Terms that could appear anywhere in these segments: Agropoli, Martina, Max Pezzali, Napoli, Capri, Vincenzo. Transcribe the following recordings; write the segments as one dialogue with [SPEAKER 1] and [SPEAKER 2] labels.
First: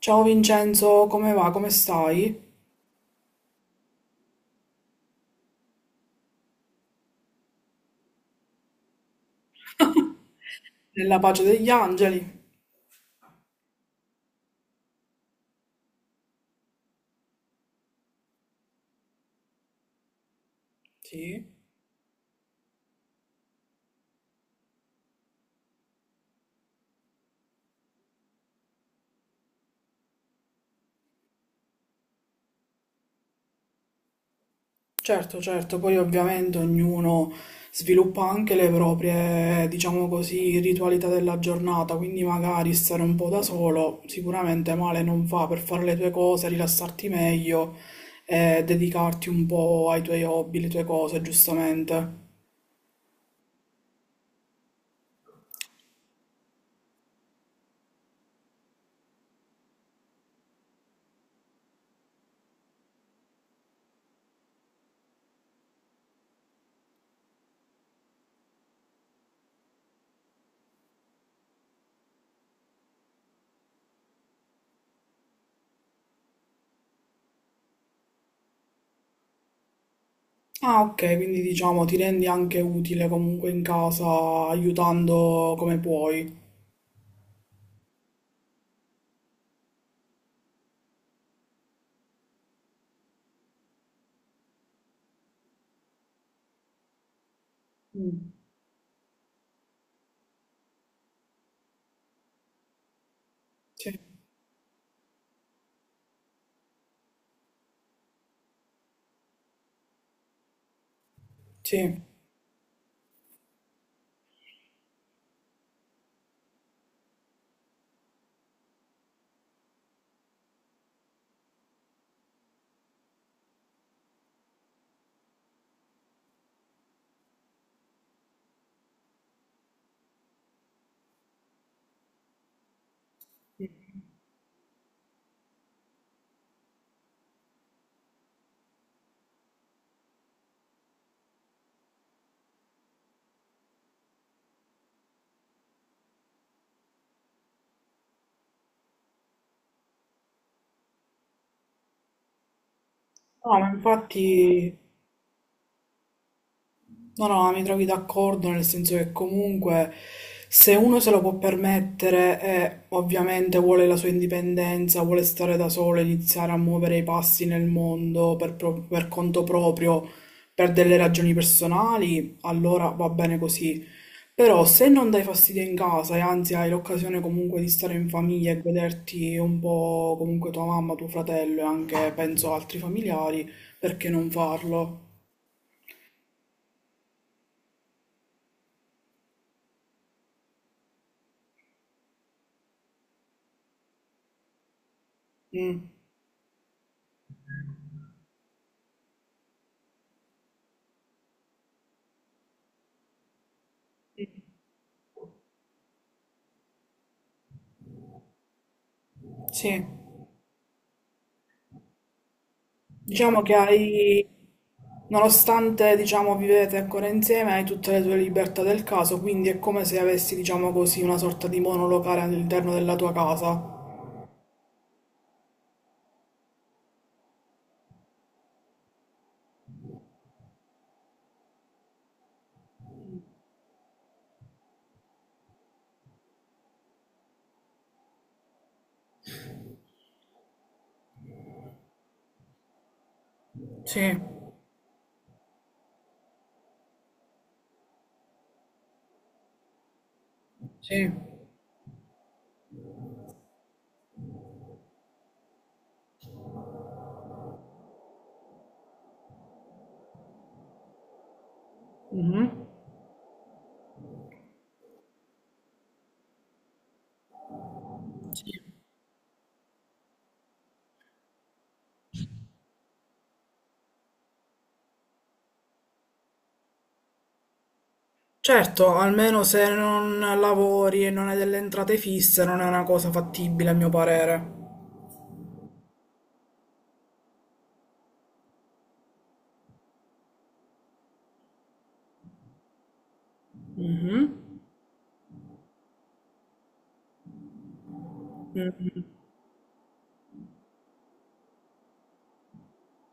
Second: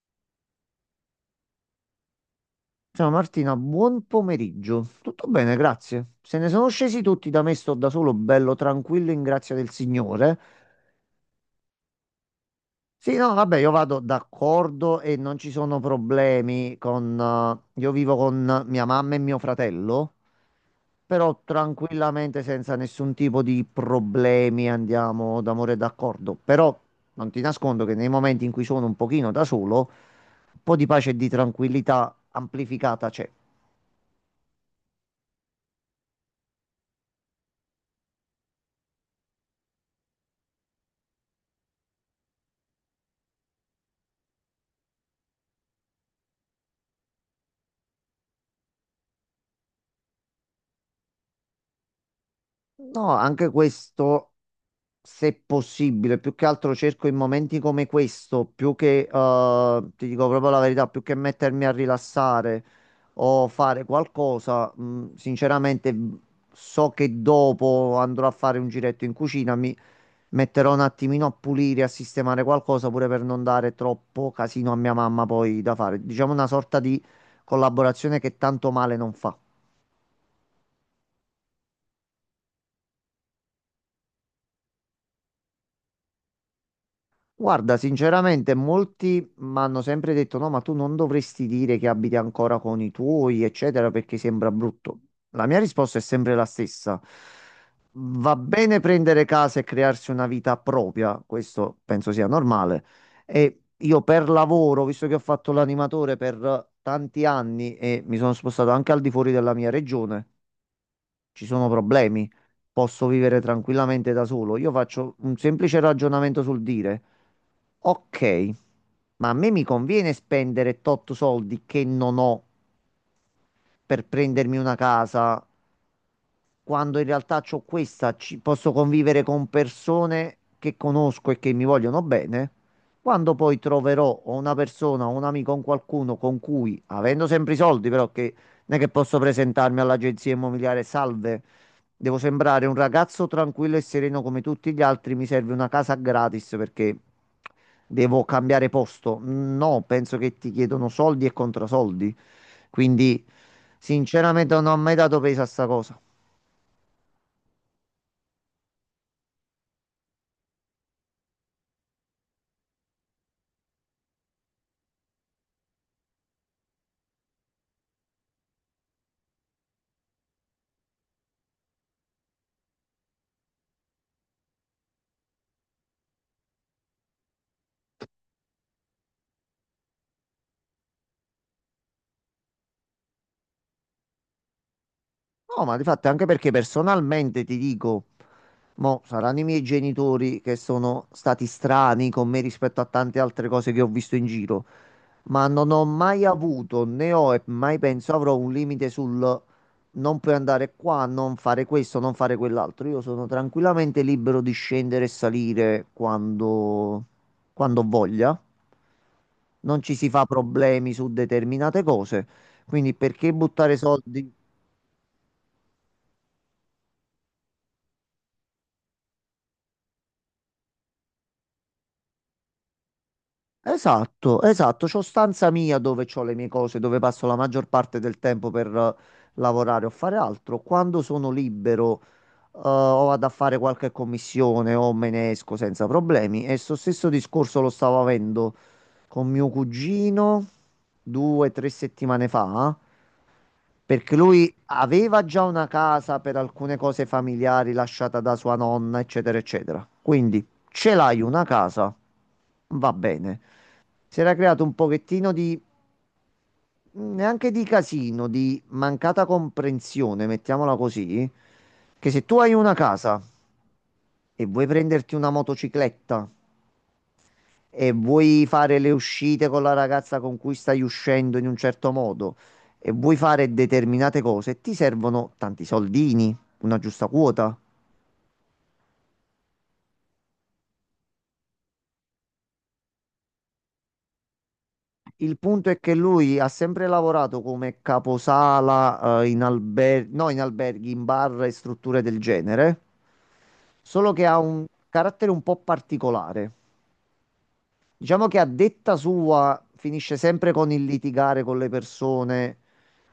[SPEAKER 1] Ciao Vincenzo, come va? Come stai?
[SPEAKER 2] Ciao Martina, buon pomeriggio. Tutto bene, grazie. Se ne sono scesi tutti da me, sto da solo, bello tranquillo, in grazia del Signore.
[SPEAKER 1] Nella pace degli angeli?
[SPEAKER 2] Sì, no, vabbè, io vado d'accordo e non ci sono problemi io vivo con mia mamma e mio fratello, però
[SPEAKER 1] Sì,
[SPEAKER 2] tranquillamente, senza nessun tipo di problemi, andiamo d'amore e d'accordo. Però non ti nascondo che nei momenti in cui sono un pochino da solo, un po' di pace e di tranquillità amplificata c'è.
[SPEAKER 1] certo, certo, poi ovviamente ognuno sviluppa anche le proprie, diciamo così, ritualità della giornata, quindi magari stare un po' da solo sicuramente male non fa per fare le tue cose, rilassarti meglio e dedicarti un po' ai tuoi hobby, le tue cose, giustamente.
[SPEAKER 2] No, anche questo, se possibile, più che altro cerco in momenti come questo, più che, ti dico proprio la verità, più che mettermi a rilassare o fare qualcosa, sinceramente so che dopo andrò a fare un giretto in cucina, mi metterò un attimino a pulire, a sistemare qualcosa, pure per non dare troppo casino a mia mamma poi da fare. Diciamo una sorta di collaborazione che tanto male non fa.
[SPEAKER 1] Ah, ok, quindi diciamo ti rendi anche utile comunque in casa aiutando come puoi.
[SPEAKER 2] Guarda, sinceramente molti mi hanno sempre detto no, ma tu non dovresti dire che abiti ancora con i tuoi, eccetera, perché sembra brutto. La mia risposta è sempre la stessa.
[SPEAKER 1] Mm.
[SPEAKER 2] Va bene prendere casa e crearsi una vita propria, questo penso sia normale. E
[SPEAKER 1] Sì.
[SPEAKER 2] io per lavoro, visto che ho fatto l'animatore per tanti anni e mi sono spostato anche al di fuori della mia regione, ci sono
[SPEAKER 1] Sì,
[SPEAKER 2] problemi, posso vivere tranquillamente da solo. Io faccio un semplice ragionamento sul dire, ok, ma a me mi conviene spendere tot soldi che non ho per prendermi una casa quando in realtà c'ho questa, ci posso convivere con persone che conosco e che mi vogliono bene. Quando poi troverò o una persona, o un amico, o un qualcuno con cui, avendo sempre i soldi, però che non è che posso presentarmi all'agenzia immobiliare, salve, devo sembrare un ragazzo tranquillo e sereno come tutti gli altri, mi serve una casa gratis perché devo cambiare posto. No, penso che ti chiedono soldi e contrasoldi. Quindi,
[SPEAKER 1] no, ma
[SPEAKER 2] sinceramente, non ho
[SPEAKER 1] infatti,
[SPEAKER 2] mai dato peso a sta cosa.
[SPEAKER 1] no, no, mi trovi d'accordo nel senso che comunque se uno se lo può permettere e ovviamente vuole la sua indipendenza, vuole stare da solo, iniziare a muovere i passi nel mondo per, per conto proprio, per delle ragioni personali, allora va bene così. Però se non dai fastidio in casa e anzi hai l'occasione comunque di stare in famiglia e goderti un po' comunque tua mamma, tuo fratello e anche penso altri familiari, perché non farlo?
[SPEAKER 2] No, ma di fatto anche perché personalmente ti dico, mo saranno i miei genitori che sono stati strani con me rispetto a tante altre cose che ho visto in giro, ma non ho
[SPEAKER 1] Mm,
[SPEAKER 2] mai avuto, né ho e mai penso avrò un limite sul non puoi andare qua, non fare questo, non fare quell'altro. Io sono tranquillamente libero di scendere e salire quando voglia. Non
[SPEAKER 1] sì,
[SPEAKER 2] ci si fa problemi su determinate cose, quindi perché
[SPEAKER 1] diciamo che
[SPEAKER 2] buttare
[SPEAKER 1] hai,
[SPEAKER 2] soldi?
[SPEAKER 1] nonostante diciamo vivete ancora insieme, hai tutte le tue libertà del caso, quindi è come se avessi diciamo così una sorta di monolocale all'interno della tua casa.
[SPEAKER 2] Esatto, esatto, c'ho stanza mia dove c'ho le mie cose, dove passo la maggior parte del tempo per lavorare o fare altro. Quando sono libero, o vado a fare qualche commissione o me ne esco senza problemi. E sto stesso discorso lo stavo avendo con mio cugino due o tre settimane fa, perché
[SPEAKER 1] Sì,
[SPEAKER 2] lui aveva già una casa per alcune cose familiari lasciata da sua nonna, eccetera, eccetera. Quindi ce
[SPEAKER 1] sì.
[SPEAKER 2] l'hai una casa, va bene si era creato un pochettino di, neanche di casino, di mancata comprensione, mettiamola così, che se tu hai
[SPEAKER 1] Mhm.
[SPEAKER 2] una casa e vuoi prenderti una motocicletta e vuoi
[SPEAKER 1] Sì.
[SPEAKER 2] fare le uscite con la ragazza con cui stai uscendo in un certo modo e vuoi fare determinate cose, ti servono tanti soldini, una giusta quota.
[SPEAKER 1] Certo, almeno se non lavori e non hai delle entrate fisse non è una cosa fattibile a mio parere.
[SPEAKER 2] Il punto è che lui ha sempre lavorato come caposala, no, in alberghi, in bar e strutture del genere, solo che
[SPEAKER 1] Mhm.
[SPEAKER 2] ha un carattere un po' particolare. Diciamo che a detta
[SPEAKER 1] Mm.
[SPEAKER 2] sua finisce sempre con il litigare con le persone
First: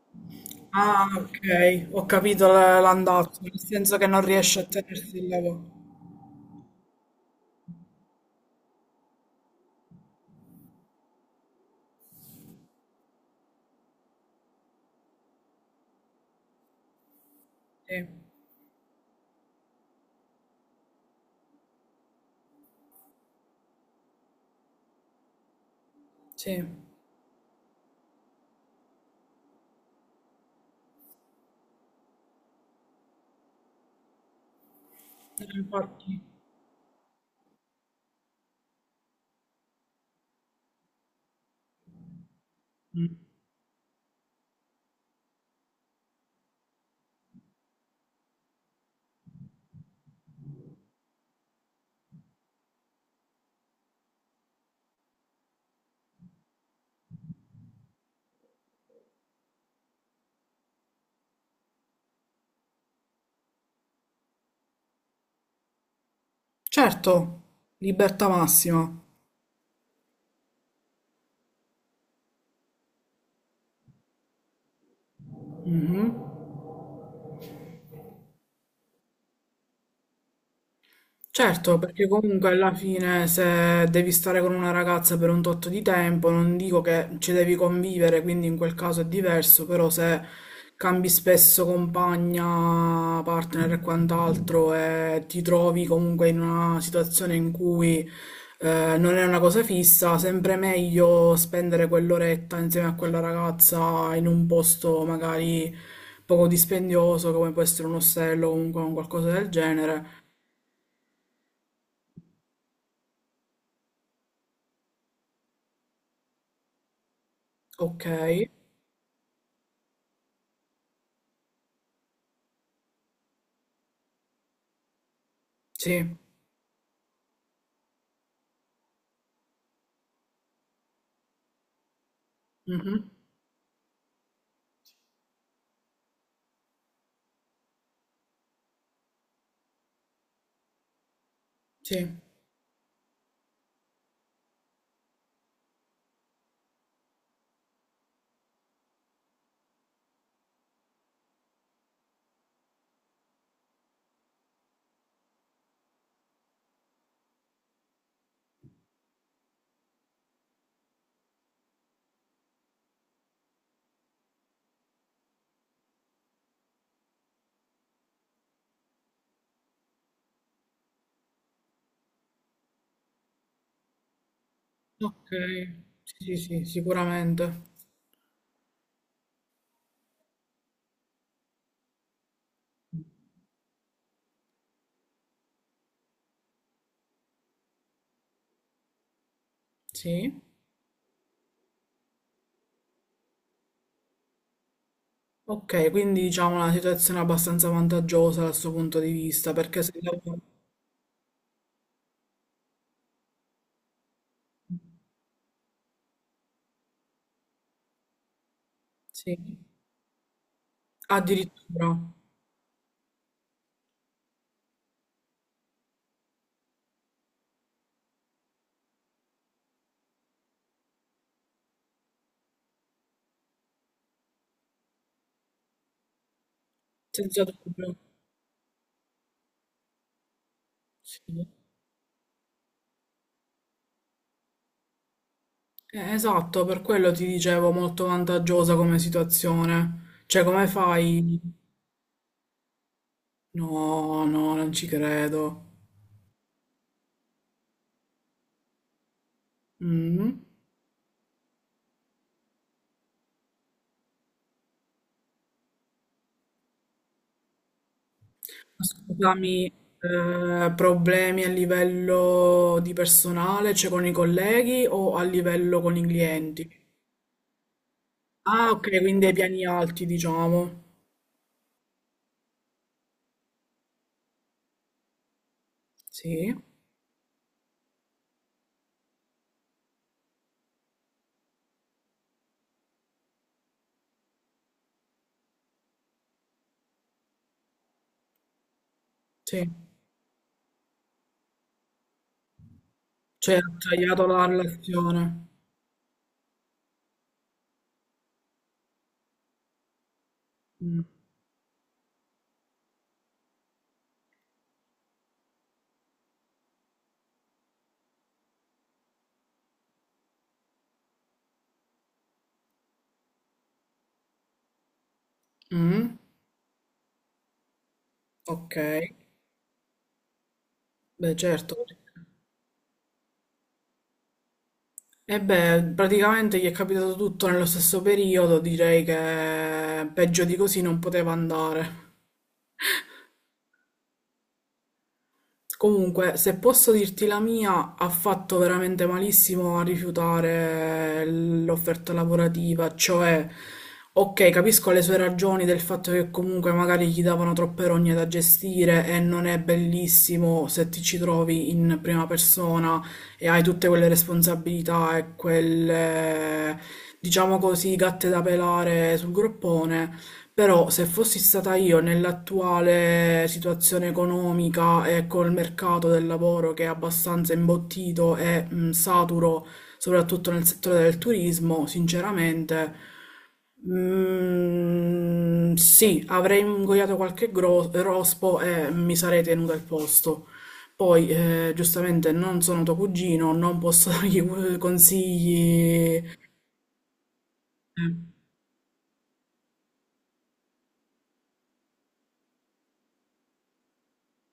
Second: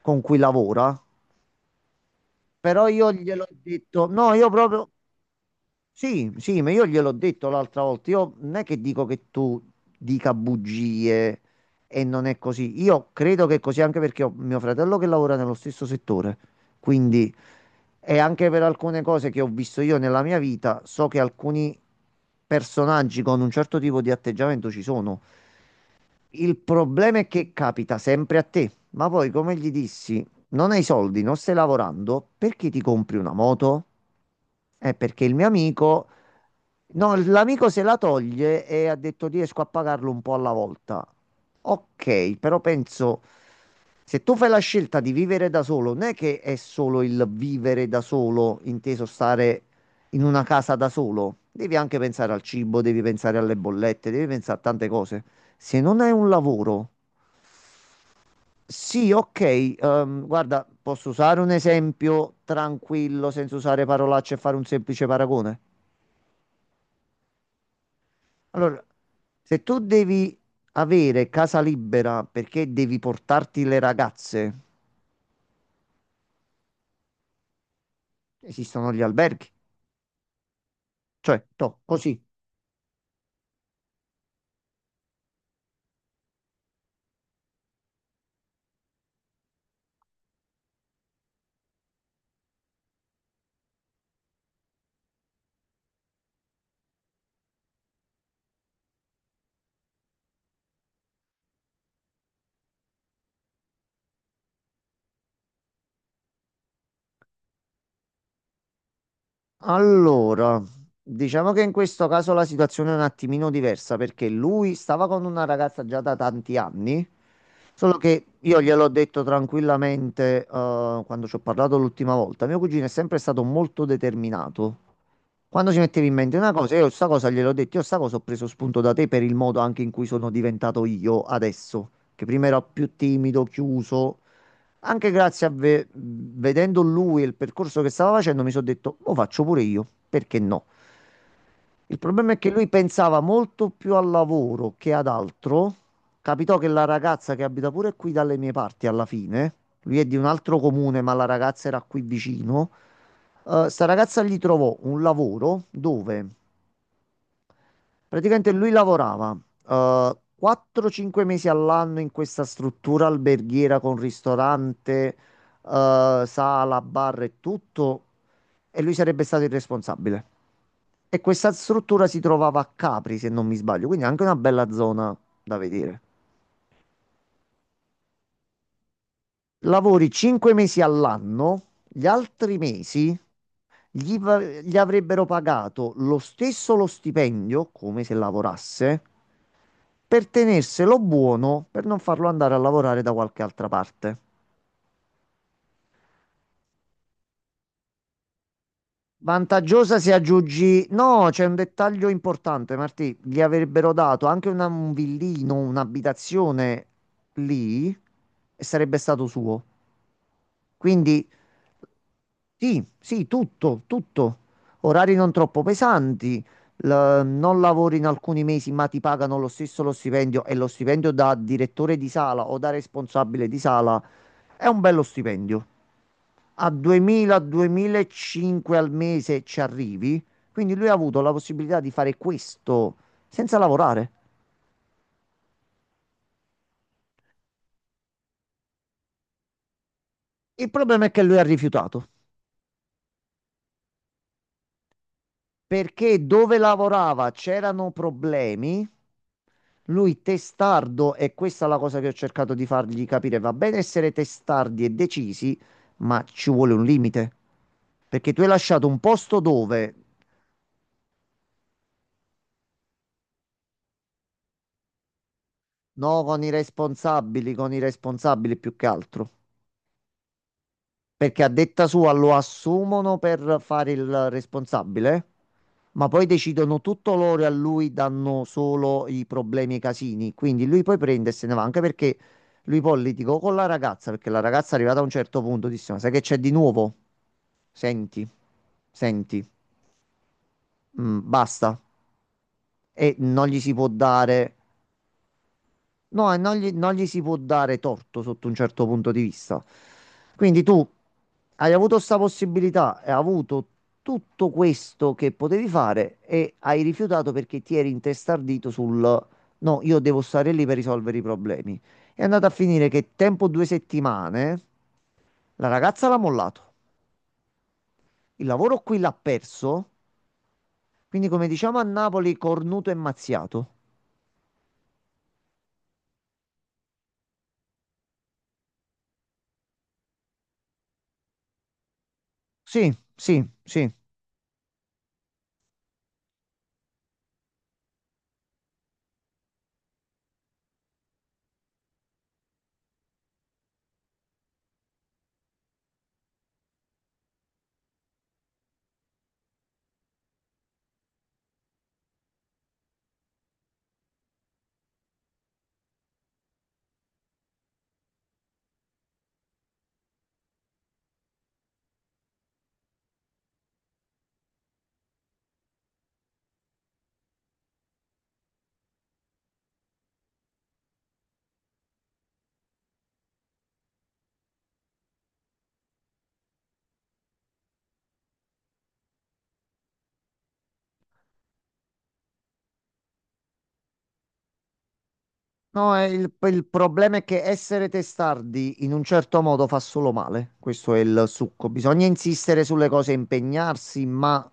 [SPEAKER 2] con cui lavora,
[SPEAKER 1] Ah, ok, ho capito
[SPEAKER 2] però io
[SPEAKER 1] l'andazzo,
[SPEAKER 2] gliel'ho
[SPEAKER 1] nel senso
[SPEAKER 2] detto,
[SPEAKER 1] che non
[SPEAKER 2] no, io
[SPEAKER 1] riesci a
[SPEAKER 2] proprio
[SPEAKER 1] tenersi il lavoro.
[SPEAKER 2] sì, sì, ma io gliel'ho detto l'altra volta. Io non è che dico che tu dica bugie e non è così. Io credo che è così anche perché ho mio fratello che lavora nello stesso settore. Quindi,
[SPEAKER 1] Sì,
[SPEAKER 2] e anche per alcune cose che ho visto io nella mia vita, so che alcuni personaggi con un certo tipo di atteggiamento ci sono. Il
[SPEAKER 1] sì.
[SPEAKER 2] problema è che capita sempre a te. Ma poi, come gli dissi, non hai soldi, non stai lavorando, perché ti compri una moto? Perché il mio amico,
[SPEAKER 1] Infatti.
[SPEAKER 2] no, l'amico se la toglie e ha detto riesco a pagarlo un po' alla volta. Ok, però
[SPEAKER 1] Mm.
[SPEAKER 2] penso, se tu fai la scelta di vivere da solo, non è che è solo il vivere da solo, inteso stare in una casa da solo. Devi anche pensare al cibo, devi pensare alle bollette, devi pensare a tante cose. Se non hai un lavoro, sì, ok, guarda, posso usare un esempio tranquillo, senza usare parolacce e fare un semplice paragone.
[SPEAKER 1] Certo, libertà
[SPEAKER 2] Allora,
[SPEAKER 1] massima.
[SPEAKER 2] se tu devi avere casa libera perché devi portarti le ragazze,
[SPEAKER 1] Mhm.
[SPEAKER 2] esistono gli alberghi. Cioè,
[SPEAKER 1] Certo,
[SPEAKER 2] to,
[SPEAKER 1] perché
[SPEAKER 2] così.
[SPEAKER 1] comunque alla fine se devi stare con una ragazza per un tot di tempo, non dico che ci devi convivere, quindi in quel caso è diverso, però se cambi spesso compagna, partner e quant'altro e ti trovi comunque in una situazione in cui non è una cosa fissa, sempre meglio spendere quell'oretta insieme a quella ragazza in un posto magari poco dispendioso, come può essere un ostello o comunque un qualcosa del genere.
[SPEAKER 2] Allora, diciamo che in questo caso la situazione è un attimino diversa perché lui stava con una ragazza già da tanti anni, solo
[SPEAKER 1] Ok.
[SPEAKER 2] che io gliel'ho detto tranquillamente, quando ci ho parlato l'ultima volta. Mio cugino è sempre stato molto determinato. Quando si metteva in
[SPEAKER 1] Sì,
[SPEAKER 2] mente una cosa, io sta cosa gliel'ho detto, io sta cosa ho preso spunto da te per il modo anche in cui sono diventato io adesso, che prima ero più
[SPEAKER 1] mh-mh,
[SPEAKER 2] timido, chiuso. Anche grazie a vedendo lui e il percorso che stava facendo, mi sono detto, lo faccio pure io, perché no? Il
[SPEAKER 1] sì,
[SPEAKER 2] problema è che lui pensava molto più al lavoro che ad altro. Capitò che la ragazza che abita pure qui dalle mie parti alla fine, lui è di un altro comune, ma la ragazza era qui vicino. Sta ragazza gli trovò un lavoro dove praticamente lui lavorava 4-5 mesi all'anno in questa struttura alberghiera con ristorante, sala, bar e tutto, e lui sarebbe stato il responsabile. E questa struttura si trovava a Capri, se non mi sbaglio, quindi anche una bella zona da
[SPEAKER 1] okay,
[SPEAKER 2] vedere.
[SPEAKER 1] sì, sì, sì, sicuramente,
[SPEAKER 2] Lavori 5 mesi all'anno, gli altri mesi gli avrebbero pagato lo stesso lo stipendio, come se lavorasse, per
[SPEAKER 1] sì.
[SPEAKER 2] tenerselo buono, per non farlo andare a lavorare da qualche altra parte.
[SPEAKER 1] Okay, quindi diciamo una situazione abbastanza vantaggiosa dal suo punto di vista, perché se
[SPEAKER 2] Vantaggiosa se
[SPEAKER 1] lav
[SPEAKER 2] aggiungi. No, c'è un dettaglio importante, Martì. Gli avrebbero dato anche un villino, un'abitazione lì e sarebbe stato
[SPEAKER 1] sì,
[SPEAKER 2] suo. Quindi
[SPEAKER 1] addirittura,
[SPEAKER 2] sì, sì, tutto, tutto. Orari non troppo pesanti, non lavori in alcuni mesi, ma ti pagano lo stesso lo stipendio e lo stipendio da direttore di sala o da responsabile di sala è un bello stipendio a
[SPEAKER 1] senza dubbio,
[SPEAKER 2] 2000-2005 al mese ci arrivi. Quindi lui ha avuto la
[SPEAKER 1] sì.
[SPEAKER 2] possibilità di fare questo senza lavorare.
[SPEAKER 1] Esatto, per quello ti dicevo molto vantaggiosa come situazione, cioè come
[SPEAKER 2] Il problema è che lui
[SPEAKER 1] fai
[SPEAKER 2] ha rifiutato
[SPEAKER 1] no, no, non ci credo.
[SPEAKER 2] perché dove lavorava c'erano problemi. Lui
[SPEAKER 1] Mh.
[SPEAKER 2] testardo, e questa è la cosa che ho cercato di fargli capire, va bene essere testardi e decisi, ma ci vuole un limite. Perché tu hai lasciato un posto
[SPEAKER 1] Scusami,
[SPEAKER 2] dove,
[SPEAKER 1] problemi a livello di personale, cioè con i colleghi o a livello con i
[SPEAKER 2] no,
[SPEAKER 1] clienti?
[SPEAKER 2] con i responsabili
[SPEAKER 1] Ah,
[SPEAKER 2] più che
[SPEAKER 1] ok, quindi
[SPEAKER 2] altro.
[SPEAKER 1] ai piani alti, diciamo.
[SPEAKER 2] Perché a detta sua lo assumono per fare il responsabile, ma poi
[SPEAKER 1] Sì,
[SPEAKER 2] decidono tutto loro e a lui danno solo i problemi e i casini. Quindi lui poi prende e se ne va, anche perché lui poi litigò con la ragazza, perché la ragazza arrivata a un certo punto disse, ma sai che c'è di nuovo? Senti, senti,
[SPEAKER 1] sì.
[SPEAKER 2] basta. E non
[SPEAKER 1] Cioè,
[SPEAKER 2] gli
[SPEAKER 1] ha
[SPEAKER 2] si può
[SPEAKER 1] tagliato la
[SPEAKER 2] dare
[SPEAKER 1] relazione.
[SPEAKER 2] no, e non gli si può dare torto sotto un certo punto di vista. Quindi tu
[SPEAKER 1] Mm.
[SPEAKER 2] hai avuto questa possibilità, hai avuto tutto questo che potevi fare e hai rifiutato perché ti eri intestardito sul no, io devo stare lì per risolvere i problemi. È andato a finire che tempo due settimane la ragazza
[SPEAKER 1] Mm.
[SPEAKER 2] l'ha mollato, il
[SPEAKER 1] Ok,
[SPEAKER 2] lavoro qui l'ha perso, quindi
[SPEAKER 1] beh,
[SPEAKER 2] come
[SPEAKER 1] certo.
[SPEAKER 2] diciamo a Napoli, cornuto e mazziato.
[SPEAKER 1] E beh, praticamente gli è capitato tutto nello stesso periodo, direi che peggio di così non poteva andare.
[SPEAKER 2] Sì, sì, sì.
[SPEAKER 1] Comunque, se posso dirti la mia, ha fatto veramente malissimo a rifiutare l'offerta lavorativa, cioè, ok, capisco le sue ragioni del fatto che comunque magari gli davano troppe rogne da gestire e non è bellissimo se ti ci trovi in prima persona e hai tutte quelle responsabilità e quelle, diciamo così, gatte da pelare sul groppone. Però se fossi stata io nell'attuale situazione economica e col mercato del lavoro che è abbastanza imbottito e saturo, soprattutto nel settore del turismo, sinceramente, sì, avrei ingoiato qualche rospo e mi sarei tenuta il posto. Poi, giustamente, non sono tuo cugino, non posso dargli
[SPEAKER 2] No, è
[SPEAKER 1] consigli.
[SPEAKER 2] il problema è che essere testardi in un certo modo fa solo male. Questo è il succo. Bisogna insistere sulle cose, impegnarsi, ma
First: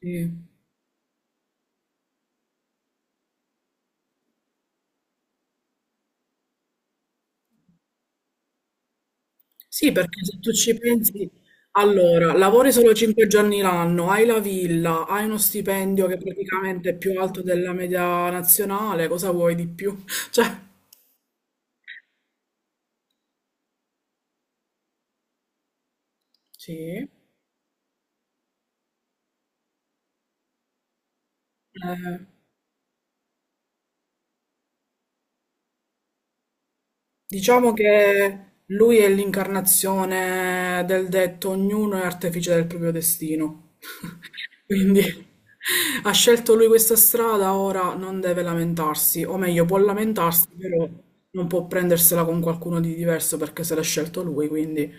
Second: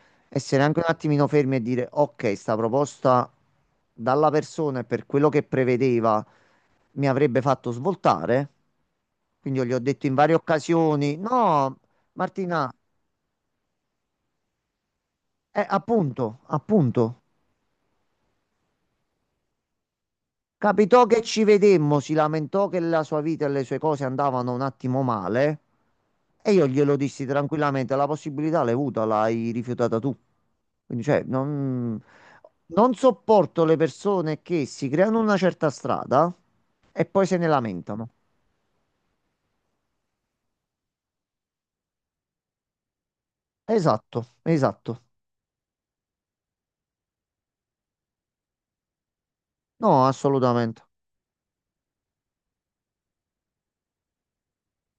[SPEAKER 1] Sì.
[SPEAKER 2] essere anche un attimino fermi e dire: ok, sta proposta dalla persona e per quello che prevedeva mi avrebbe fatto svoltare. Quindi io gli ho
[SPEAKER 1] Sì,
[SPEAKER 2] detto in
[SPEAKER 1] perché
[SPEAKER 2] varie
[SPEAKER 1] se tu ci
[SPEAKER 2] occasioni:
[SPEAKER 1] pensi,
[SPEAKER 2] no,
[SPEAKER 1] allora,
[SPEAKER 2] Martina,
[SPEAKER 1] lavori solo 5 giorni l'anno, hai la villa, hai uno stipendio che
[SPEAKER 2] appunto,
[SPEAKER 1] praticamente è più
[SPEAKER 2] appunto.
[SPEAKER 1] alto della media nazionale, cosa vuoi di più? Cioè,
[SPEAKER 2] Capitò che ci vedemmo, si lamentò che la sua vita e le sue cose andavano un attimo male e io
[SPEAKER 1] sì,
[SPEAKER 2] glielo dissi tranquillamente, la possibilità l'hai avuta, l'hai rifiutata tu. Quindi, cioè, non sopporto le persone che si creano una certa strada e poi se ne
[SPEAKER 1] diciamo
[SPEAKER 2] lamentano.
[SPEAKER 1] che lui è l'incarnazione del detto ognuno è artefice del proprio destino.
[SPEAKER 2] Esatto,
[SPEAKER 1] Quindi
[SPEAKER 2] esatto.
[SPEAKER 1] ha scelto lui questa strada, ora non deve lamentarsi, o meglio, può
[SPEAKER 2] No,
[SPEAKER 1] lamentarsi,
[SPEAKER 2] assolutamente.
[SPEAKER 1] però non può prendersela con qualcuno di diverso perché se l'ha scelto lui, quindi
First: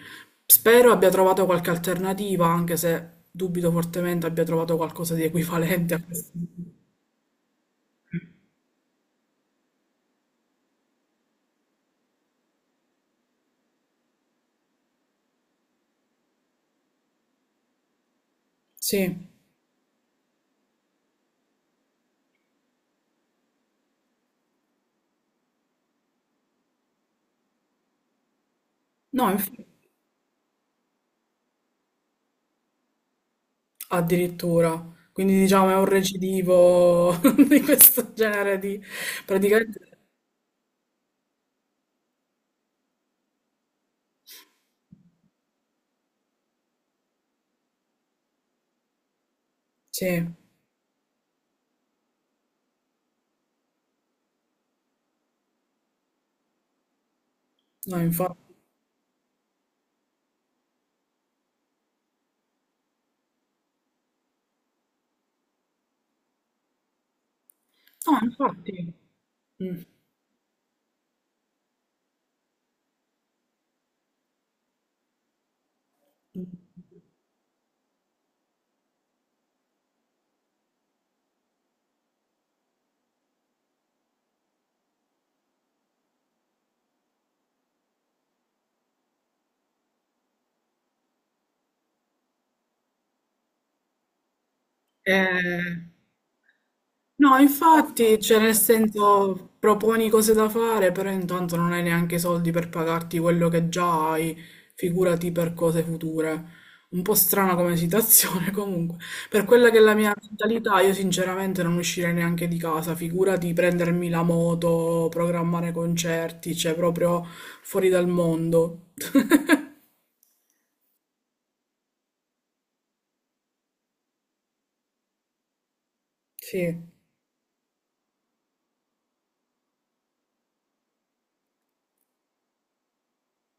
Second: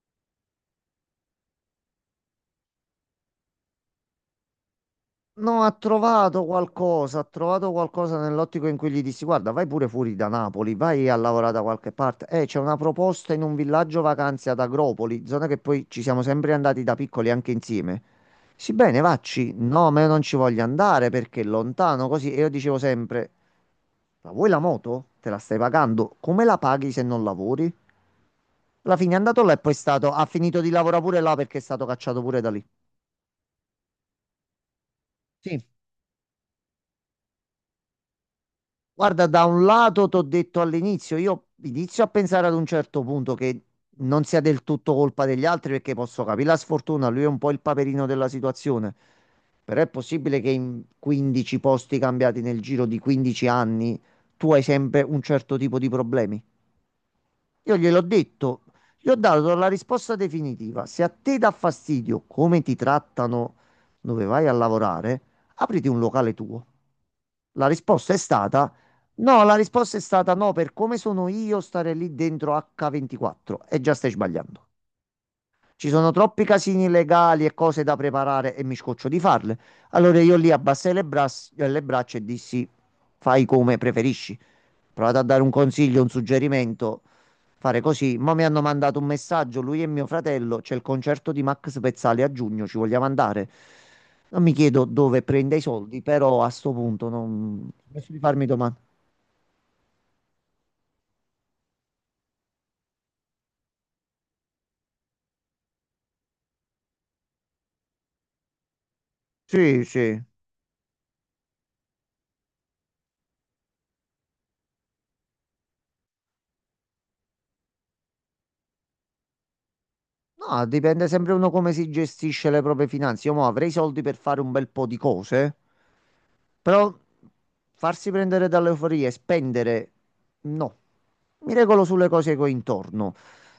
[SPEAKER 1] spero abbia trovato qualche alternativa, anche se dubito fortemente abbia trovato qualcosa di
[SPEAKER 2] No,
[SPEAKER 1] equivalente a questo.
[SPEAKER 2] ha trovato qualcosa nell'ottico in cui gli dissi, guarda, vai pure fuori da Napoli, vai a lavorare da qualche parte. C'è una proposta in un villaggio vacanze ad Agropoli, zona che poi ci siamo sempre andati da piccoli anche insieme. Sì, bene,
[SPEAKER 1] Sì,
[SPEAKER 2] vacci. No, ma io non ci voglio andare perché è lontano, così. E io dicevo sempre, ma vuoi la moto? Te la stai pagando? Come la paghi se non lavori? Alla fine è
[SPEAKER 1] no,
[SPEAKER 2] andato
[SPEAKER 1] inf-
[SPEAKER 2] là e poi è stato, ha finito di lavorare pure là perché è stato cacciato pure da lì.
[SPEAKER 1] addirittura. Quindi
[SPEAKER 2] Sì.
[SPEAKER 1] diciamo è un recidivo di questo genere di
[SPEAKER 2] Guarda, da un
[SPEAKER 1] praticamente
[SPEAKER 2] lato ti ho detto all'inizio, io inizio a pensare ad un certo punto che non sia del tutto colpa degli altri perché posso capire la sfortuna, lui è un po' il paperino della situazione, però è
[SPEAKER 1] sì,
[SPEAKER 2] possibile che in 15 posti cambiati nel giro di 15 anni tu hai sempre un certo tipo di problemi. Io
[SPEAKER 1] no,
[SPEAKER 2] gliel'ho
[SPEAKER 1] infatti.
[SPEAKER 2] detto, gli ho dato la risposta definitiva. Se a te dà fastidio come ti trattano dove vai a lavorare, apriti un locale tuo. La risposta è
[SPEAKER 1] No,
[SPEAKER 2] stata
[SPEAKER 1] infatti.
[SPEAKER 2] no, la risposta è stata no, per come sono io stare lì dentro H24 e già stai sbagliando. Ci sono troppi
[SPEAKER 1] Mm.
[SPEAKER 2] casini legali e cose da preparare e mi scoccio di farle. Allora io lì abbassai le, le braccia e dissi fai come preferisci. Provate a dare un consiglio, un suggerimento. Fare così. Ma mi hanno mandato un messaggio, lui e mio fratello, c'è il concerto di Max Pezzali a giugno, ci vogliamo andare. Non mi chiedo dove prende i
[SPEAKER 1] Eh,
[SPEAKER 2] soldi, però a sto punto
[SPEAKER 1] no,
[SPEAKER 2] non. Posso di
[SPEAKER 1] infatti, cioè,
[SPEAKER 2] farmi
[SPEAKER 1] nel
[SPEAKER 2] domande.
[SPEAKER 1] senso, proponi cose da fare, però intanto non hai neanche i soldi per pagarti quello che già hai, figurati per cose future. Un po' strana come situazione, comunque. Per quella che è
[SPEAKER 2] Sì,
[SPEAKER 1] la mia
[SPEAKER 2] sì.
[SPEAKER 1] mentalità, io sinceramente non uscirei neanche di casa, figurati prendermi la moto, programmare concerti, cioè proprio fuori dal mondo.
[SPEAKER 2] No, dipende sempre uno come si gestisce le proprie finanze. Io mo avrei i soldi per fare un bel po' di cose,
[SPEAKER 1] Sì.
[SPEAKER 2] però farsi prendere dall'euforia e spendere, no. Mi regolo sulle cose che ho intorno.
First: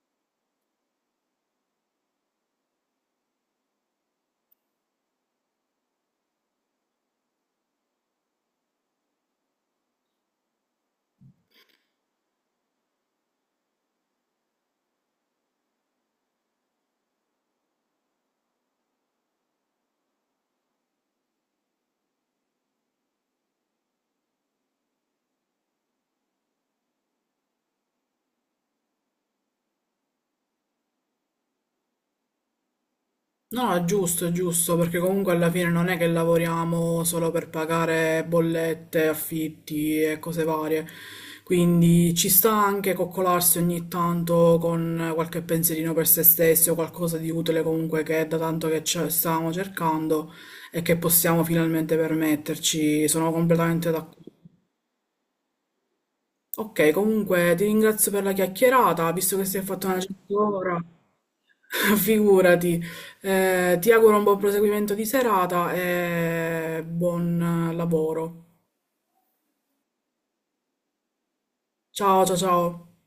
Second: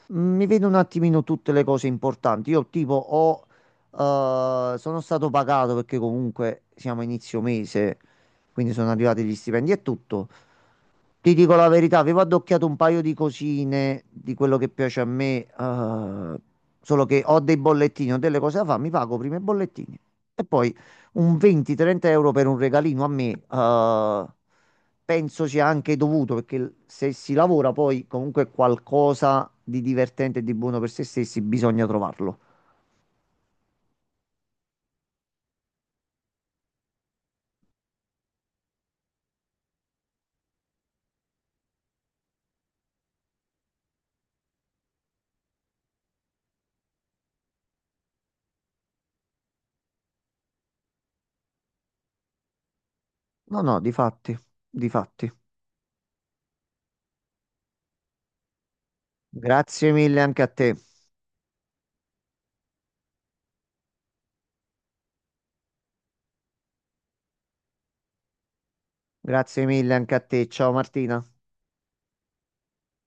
[SPEAKER 2] Mi vedo un attimino tutte le cose importanti. Io tipo ho, sono stato pagato perché comunque siamo a inizio mese, quindi sono arrivati gli stipendi e tutto. Ti dico la verità, avevo addocchiato un paio di cosine di quello che piace a me, solo che ho dei bollettini, ho delle cose da fare, mi pago prima i bollettini e poi un 20-30 euro per un regalino a me, penso sia anche dovuto perché se si lavora poi comunque qualcosa di divertente e di buono per se stessi bisogna trovarlo.
[SPEAKER 1] No, è giusto, perché comunque alla fine non è che lavoriamo solo per pagare bollette, affitti e cose varie. Quindi ci sta anche coccolarsi ogni tanto con qualche pensierino per se stessi o qualcosa di utile comunque che è da tanto che ce- stavamo cercando e che possiamo finalmente permetterci. Sono
[SPEAKER 2] No, no,
[SPEAKER 1] completamente
[SPEAKER 2] di
[SPEAKER 1] d'accordo.
[SPEAKER 2] fatti, di fatti.
[SPEAKER 1] Ok, comunque ti ringrazio per la chiacchierata, visto che si è fatta
[SPEAKER 2] Grazie
[SPEAKER 1] una
[SPEAKER 2] mille
[SPEAKER 1] certa
[SPEAKER 2] anche a te.
[SPEAKER 1] ora, figurati. Ti auguro un buon proseguimento di serata e buon lavoro.
[SPEAKER 2] Grazie mille anche a te. Ciao Martina.
[SPEAKER 1] Ciao, ciao, ciao.